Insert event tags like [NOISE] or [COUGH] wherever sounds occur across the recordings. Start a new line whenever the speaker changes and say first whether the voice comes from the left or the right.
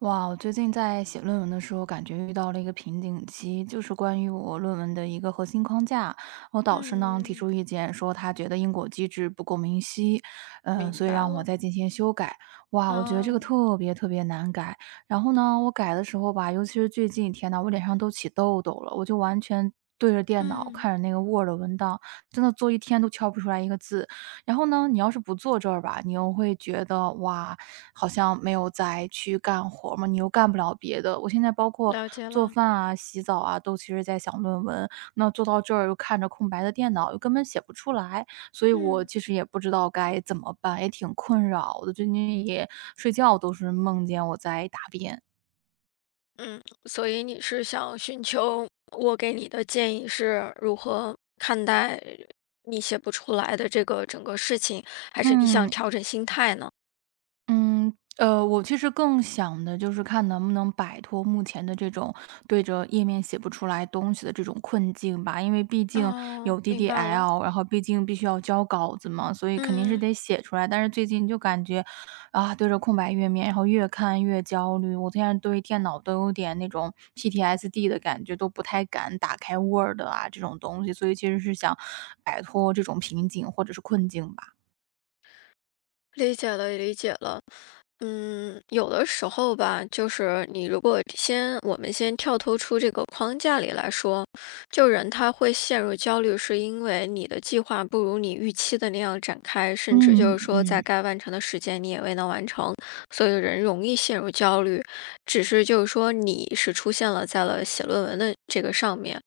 right: 哇，我最近在写论文的时候，感觉遇到了一个瓶颈期，就是关于我论文的一个核心框架。我导师呢提
left: 嗯，
right: 出意见，说他觉得因果机制不够明晰，
left: 明
right: 所以
left: 白
right: 让我
left: 了。
right: 再进行修改。哇，我觉得这
left: 啊，
right: 个特别特别难改。然后呢，我改的时候吧，尤其是最近，天呐，我脸上都起痘痘了，我就完全。对着电脑
left: 嗯，
right: 看着那个 Word 文档，真的做一天都敲不出来一个字，然后呢，你要是不坐这儿吧，你又会觉得哇，好像没有再去干活儿嘛，你又干不了别的。我现在包括
left: 了解
right: 做
left: 了。
right: 饭啊、洗澡啊，都其实在想论文。那坐到这儿又看着空白的电脑，又根本写不出来，所以我
left: 嗯
right: 其实也不知道该怎么办，也挺困扰的。最近也睡觉都是梦见我在答辩。
left: 嗯，所以你是想寻求我给你的建议是如何看待你写不出来的这个整个事情，还是你想
right: 嗯，
left: 调整心态呢？
right: 嗯，我其实更想的就是看能不能摆脱目前的这种对着页面写不出来东西的这种困境吧。因为毕竟
left: 啊，
right: 有
left: 明白了。
right: DDL，然后毕竟必须要交稿子嘛，所以肯定是
left: 嗯，
right: 得写出来。但是最近就感觉啊，对着空白页面，然后越看越焦虑。我现在对电脑都有点那种 PTSD 的感觉，都不太敢打开 Word 啊这种东西。所以其实是想摆脱这种瓶颈或者是困境吧。
left: 理解了，理解了。嗯，有的时候吧，就是你如果先，我们先跳脱出这个框架里来说，就人他会陷入焦虑，是因为你的计划不如你预期的那样展开，甚至
right: 嗯
left: 就是说在
right: 嗯，
left: 该完成的时间你也未能完成，所以人容易陷入焦虑。只是就是说你是出现了在了写论文的这个上面，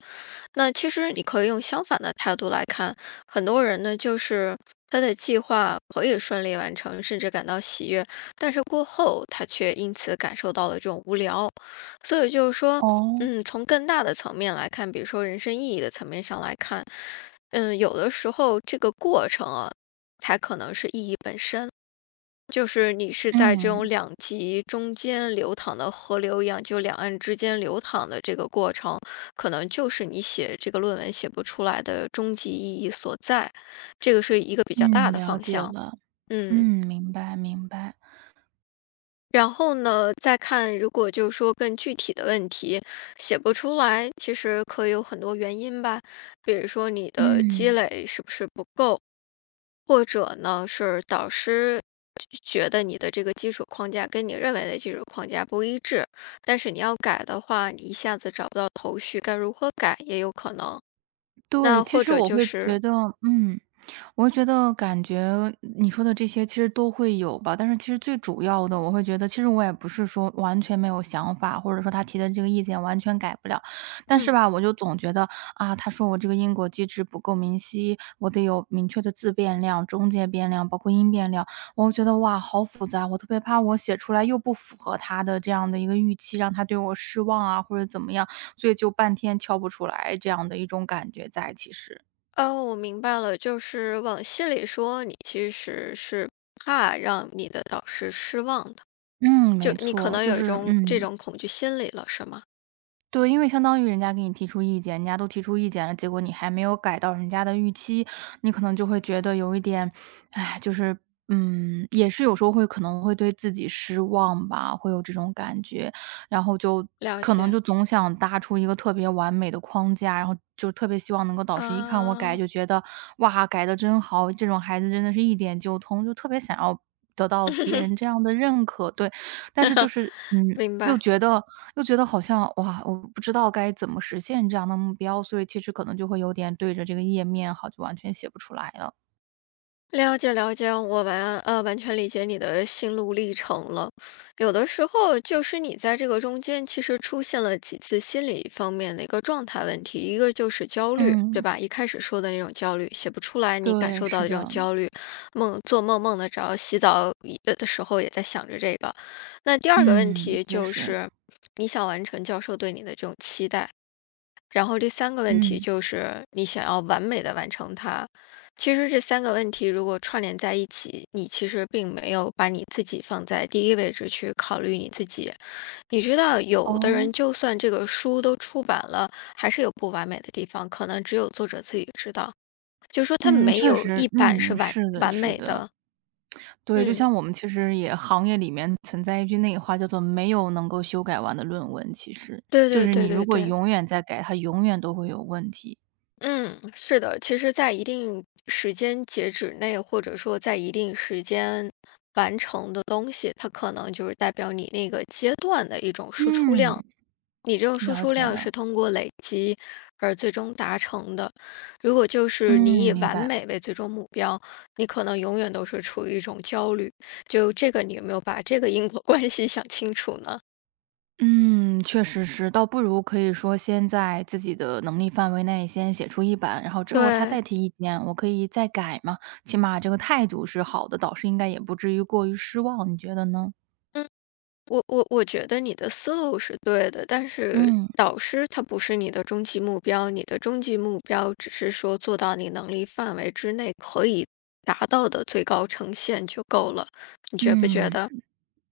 left: 那其实你可以用相反的态度来看，很多人呢就是他的计划可以顺利完成，甚至感到喜悦，但是过后，他却因此感受到了这种无聊。所以就是说，
right: 哦，
left: 嗯，从更大的层面来看，比如说人生意义的层面上来看，嗯，有的时候这个过程啊，才可能是意义本身。就是你是在这种
right: 嗯。
left: 两极中间流淌的河流一样，就两岸之间流淌的这个过程，可能就是你写这个论文写不出来的终极意义所在。这个是一个比较大
right: 嗯，
left: 的
right: 了
left: 方
right: 解
left: 向，
right: 了。
left: 嗯。
right: 嗯，明白明白。
left: 然后呢，再看如果就是说更具体的问题写不出来，其实可以有很多原因吧，比如说你的积
right: 嗯，
left: 累是不是不够，或者呢是导师觉得你的这个基础框架跟你认为的基础框架不一致，但是你要改的话，你一下子找不到头绪，该如何改也有可能。
right: 对，
left: 那
right: 其
left: 或
right: 实
left: 者
right: 我
left: 就
right: 会
left: 是，
right: 觉得嗯。我觉得感觉你说的这些其实都会有吧，但是其实最主要的，我会觉得其实我也不是说完全没有想法，或者说他提的这个意见完全改不了，但是
left: 嗯，
right: 吧，我就总觉得啊，他说我这个因果机制不够明晰，我得有明确的自变量、中介变量，包括因变量，我觉得哇，好复杂，我特别怕我写出来又不符合他的这样的一个预期，让他对我失望啊，或者怎么样，所以就半天敲不出来这样的一种感觉在，其实。
left: 哦，我明白了，就是往细里说，你其实是怕让你的导师失望的。
right: 嗯，
left: 就
right: 没
left: 你可
right: 错，
left: 能
right: 就
left: 有一
right: 是
left: 种这种恐惧心理了，是吗？
right: 对，因为相当于人家给你提出意见，人家都提出意见了，结果你还没有改到人家的预期，你可能就会觉得有一点，哎，就是也是有时候会可能会对自己失望吧，会有这种感觉，然后就
left: 了
right: 可能
left: 解，
right: 就总想搭出一个特别完美的框架，然后就特别希望能够导师一看我改
left: 啊，
right: 就觉得哇，改的真好，这种孩子真的是一点就通，就特别想要得到别人这
left: [LAUGHS]
right: 样的认可，对。但是就是，
left: 明
right: 又
left: 白。
right: 觉得又觉得好像，哇，我不知道该怎么实现这样的目标，所以其实可能就会有点对着这个页面哈，就完全写不出来了。
left: 了解了解，我完全理解你的心路历程了。有的时候就是你在这个中间，其实出现了几次心理方面的一个状态问题，一个就是焦虑，对
right: 嗯，
left: 吧？一开始说的那种焦虑，写不出来，你感
right: 对，
left: 受到
right: 是
left: 的这种
right: 的，
left: 焦虑，梦做梦得着，洗澡也的时候也在想着这个。那第二个问
right: 嗯，
left: 题
right: 确
left: 就
right: 实，
left: 是，你想完成教授对你的这种期待。然后第三个问题
right: 嗯，
left: 就是你想要完美的完成它。其实这三个问题如果串联在一起，你其实并没有把你自己放在第一位置去考虑你自己。你知道，有的
right: 哦，
left: 人就算这个书都出版了，还是有不完美的地方，可能只有作者自己知道。就说他
right: 嗯，
left: 没
right: 确
left: 有
right: 实，
left: 一版是
right: 嗯，
left: 完
right: 是的，
left: 完
right: 是
left: 美
right: 的，
left: 的。
right: 对，就
left: 嗯，
right: 像我们其实也行业里面存在一句那个话叫做"没有能够修改完的论文"，其实
left: 对
right: 就
left: 对
right: 是你
left: 对
right: 如
left: 对
right: 果
left: 对。
right: 永远在改，它永远都会有问题。
left: 嗯，是的，其实，在一定时间截止内，或者说在一定时间完成的东西，它可能就是代表你那个阶段的一种输出
right: 嗯，
left: 量。你这种输
right: 了
left: 出
right: 解
left: 量
right: 了，
left: 是通过累积而最终达成的。如果就是你
right: 嗯，
left: 以
right: 明
left: 完
right: 白。
left: 美为最终目标，你可能永远都是处于一种焦虑。就这个，你有没有把这个因果 [LAUGHS] 关系想清楚呢？
right: 嗯，确实是，倒不如可以说先在自己的能力范围内先写出一版，然后之后他
left: 对，
right: 再提意见，我可以再改嘛。起码这个态度是好的，导师应该也不至于过于失望，你觉得呢？
left: 我觉得你的思路是对的，但是
right: 嗯
left: 导师他不是你的终极目标，你的终极目标只是说做到你能力范围之内可以达到的最高呈现就够了，你觉不觉
right: 嗯。
left: 得？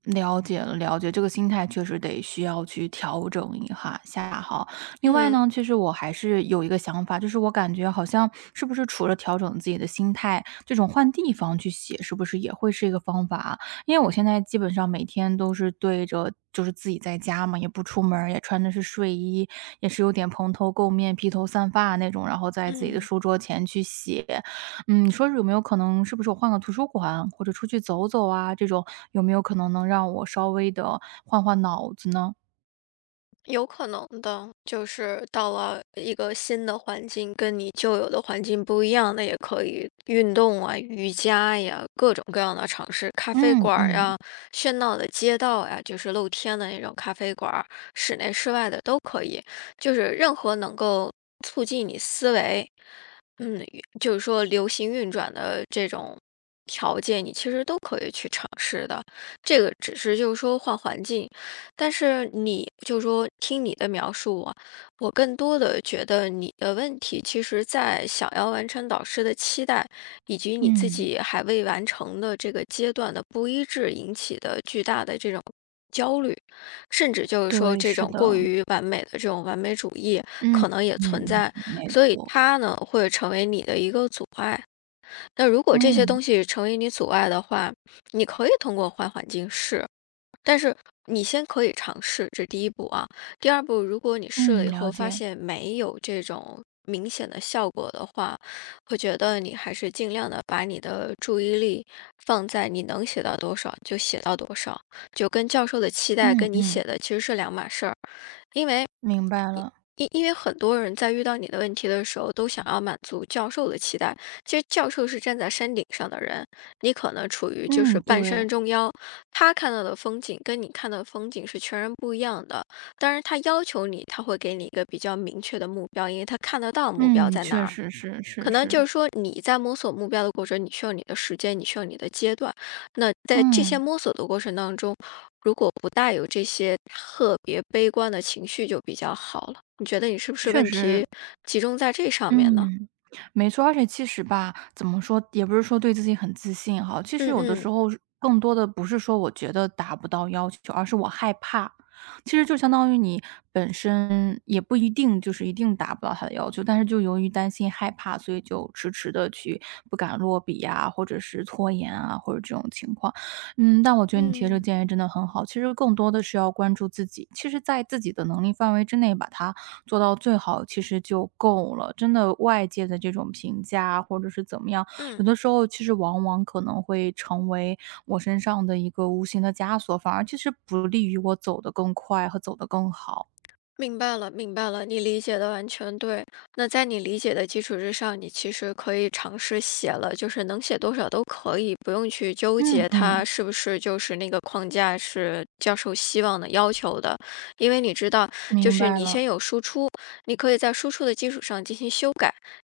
right: 了解了，了解，这个心态确实得需要去调整一哈下哈。另外
left: 嗯。
right: 呢，其实我还是有一个想法，就是我感觉好像是不是除了调整自己的心态，这种换地方去写，是不是也会是一个方法啊因为我现在基本上每天都是对着。就是自己在家嘛，也不出门儿也穿的是睡衣，也是有点蓬头垢面、披头散发那种，然后在自己的
left: 嗯。
right: 书桌前去写。嗯，你说是有没有可能是不是我换个图书馆，或者出去走走啊，这种有没有可能能让我稍微的换换脑子呢？
left: 有可能的，就是到了一个新的环境，跟你旧有的环境不一样，那也可以运动啊、瑜伽呀，各种各样的尝试。咖啡
right: 嗯
left: 馆儿
right: 嗯
left: 呀、喧闹的街道呀，就是露天的那种咖啡馆儿，室内室外的都可以，就是任何能够促进你思维，嗯，就是说流行运转的这种条件，你其实都可以去尝试的。这个只是就是说换环境。但是你就说听你的描述啊，我更多的觉得你的问题，其实在想要完成导师的期待，以及你自
right: 嗯，
left: 己还未完成的这个阶段的不一致引起的巨大的这种焦虑，甚至就是说
right: 对，
left: 这
right: 是
left: 种
right: 的，
left: 过于完美的这种完美主义
right: 嗯
left: 可能也
right: 嗯
left: 存
right: 嗯，
left: 在，
right: 没
left: 所以
right: 错，
left: 它呢会成为你的一个阻碍。那如果这些
right: 嗯
left: 东西成为你阻碍的话，你可以通过环境试。你先可以尝试，这是第一步啊。第二步，如果你试
right: 嗯，
left: 了以
right: 了
left: 后发
right: 解，
left: 现没有这种明显的效果的话，我觉得你还是尽量的把你的注意力放在你能写到多少就写到多少，就跟教授的期待
right: 嗯
left: 跟你写
right: 嗯，
left: 的其实是两码事儿。
right: 明白了，
left: 因为很多人在遇到你的问题的时候，都想要满足教授的期待。其实教授是站在山顶上的人，你可能处于就是
right: 嗯，
left: 半
right: 对，
left: 山中腰，他看到的风景跟你看到的风景是全然不一样的。当然，他要求你，他会给你一个比较明确的目标，因为他看得到目标
right: 嗯，
left: 在哪
right: 确
left: 儿。
right: 实是是
left: 可能就
right: 是，
left: 是说你在摸索目标的过程，你需要你的时间，你需要你的阶段。那在这些
right: 嗯，
left: 摸索的过程当中，如果不带有这些特别悲观的情绪就比较好了。你觉得你是不是
right: 确
left: 问
right: 实
left: 题集中在这上面呢？
right: 嗯，没错。而且其实吧，怎么说，也不是说对自己很自信哈。其实
left: 嗯
right: 有的
left: 嗯
right: 时候是更多的不是说我觉得达不到要求，而是我害怕。其实就相当于你本身也不一定就是一定达不到他的要求，但是就由于担心害怕，所以就迟迟的去不敢落笔呀，或者是拖延啊，或者这种情况。嗯，但我觉得你提的这个
left: 嗯。
right: 建议真的很好，其实更多的是要关注自己，其实在自己的能力范围之内把它做到最好其实就够了。真的外界的这种评价或者是怎么样，
left: 嗯。
right: 有的时候其实往往可能会成为我身上的一个无形的枷锁，反而其实不利于我走得更快和走得更好。
left: 明白了，明白了，你理解的完全对。那在你理解的基础之上，你其实可以尝试写了，就是能写多少都可以，不用去纠
right: 嗯
left: 结它
right: 嗯，
left: 是不是就是那个框架是教授希望的要求的，因为你知道，就
right: 明
left: 是
right: 白
left: 你先
right: 了。
left: 有输出，你可以在输出的基础上进行修改，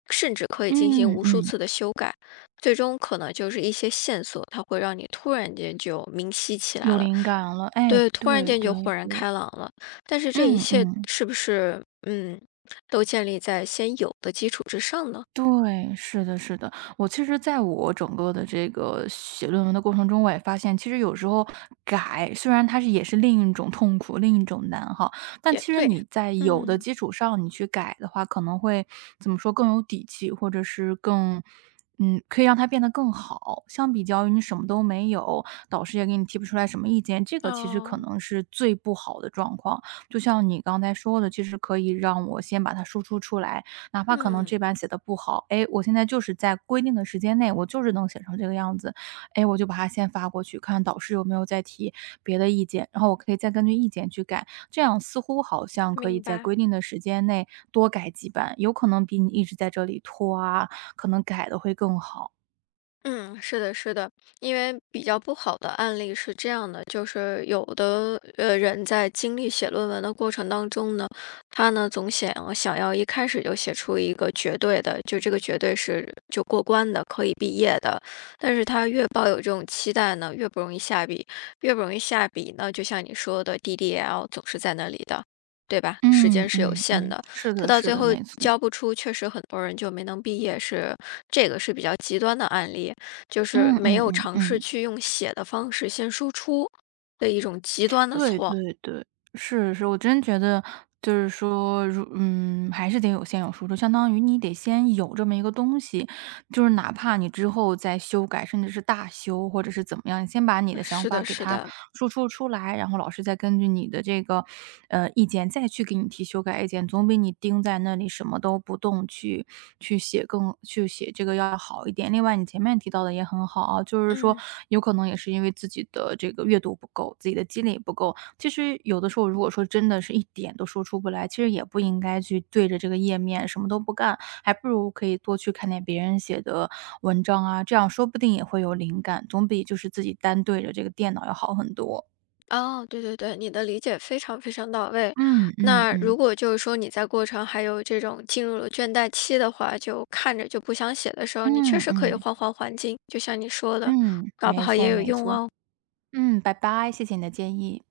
left: 甚至可以进行
right: 嗯
left: 无数
right: 嗯，
left: 次的修改，最终可能就是一些线索，它会让你突然间就明晰起来
right: 有
left: 了。
right: 灵感了。哎，
left: 对，突然
right: 对
left: 间就
right: 对
left: 豁然
right: 对，
left: 开朗了。但是这一
right: 嗯
left: 切
right: 嗯。
left: 是不是，嗯，都建立在先有的基础之上呢？
right: 对，是的，是的。我其实在我整个的这个写论文的过程中，我也发现，其实有时候改，虽然它是也是另一种痛苦，另一种难哈，但
left: 也
right: 其实
left: 对，
right: 你在有的
left: 嗯，
right: 基础上，你去改的话，可能会怎么说更有底气，或者是更，嗯，可以让它变得更好。相比较于你什么都没有，导师也给你提不出来什么意见，这个其实可
left: 哦，
right: 能是最不好的状况。就像你刚才说的，其实可以让我先把它输出出来，哪怕可能
left: 嗯。
right: 这版写的不好，哎，我现在就是在规定的时间内，我就是能写成这个样子，哎，我就把它先发过去，看导师有没有再提别的意见，然后我可以再根据意见去改，这样似乎好像可以
left: 明
right: 在
left: 白。
right: 规定的时间内多改几版，有可能比你一直在这里拖啊，可能改的会更好。
left: 嗯，是的，是的，因为比较不好的案例是这样的，就是有的人在经历写论文的过程当中呢，他呢总想要一开始就写出一个绝对的，就这个绝对是就过关的，可以毕业的，但是他越抱有这种期待呢，越不容易下笔，越不容易下笔呢，就像你说的 DDL 总是在那里的。对吧？时
right: 嗯
left: 间是有
right: 嗯
left: 限
right: 嗯，
left: 的，
right: 是
left: 他
right: 的
left: 到
right: 是
left: 最
right: 的，
left: 后
right: 没错。
left: 交不出，确实很多人就没能毕业，是这个是比较极端的案例。就是
right: 嗯
left: 没
right: 嗯
left: 有
right: 嗯
left: 尝试
right: 嗯，
left: 去用写的方式先输出的一种极端的
right: 对
left: 错。
right: 对对。是是，我真觉得就是说，还是得有先有输出，相当于你得先有这么一个东西，就是哪怕你之后再修改，甚至是大修或者是怎么样，你先把你的想
left: 是
right: 法
left: 的，
right: 给
left: 是
right: 它
left: 的，
right: 输出出来，然后老师再根据你的这个意见再去给你提修改意见，总比你盯在那里什么都不动去写这个要好一点。另外，你前面提到的也很好啊，就是说
left: 嗯，
right: 有可能也是因为自己的这个阅读不够，自己的积累不够，其实有的时候，如果说真的是一点都说出不来，其实也不应该去对着这个页面什么都不干，还不如可以多去看点别人写的文章啊，这样说不定也会有灵感，总比就是自己单对着这个电脑要好很多。
left: 哦，对对对，你的理解非常非常到位。
right: 嗯嗯
left: 那如
right: 嗯，
left: 果就是说你在过程还有这种进入了倦怠期的话，就看着就不想写的时候，你确
right: 嗯
left: 实可以
right: 嗯
left: 换换环境，就像你说的，
right: 嗯，
left: 搞不
right: 没
left: 好也
right: 错
left: 有
right: 没
left: 用
right: 错。
left: 哦。
right: 嗯，拜拜，谢谢你的建议。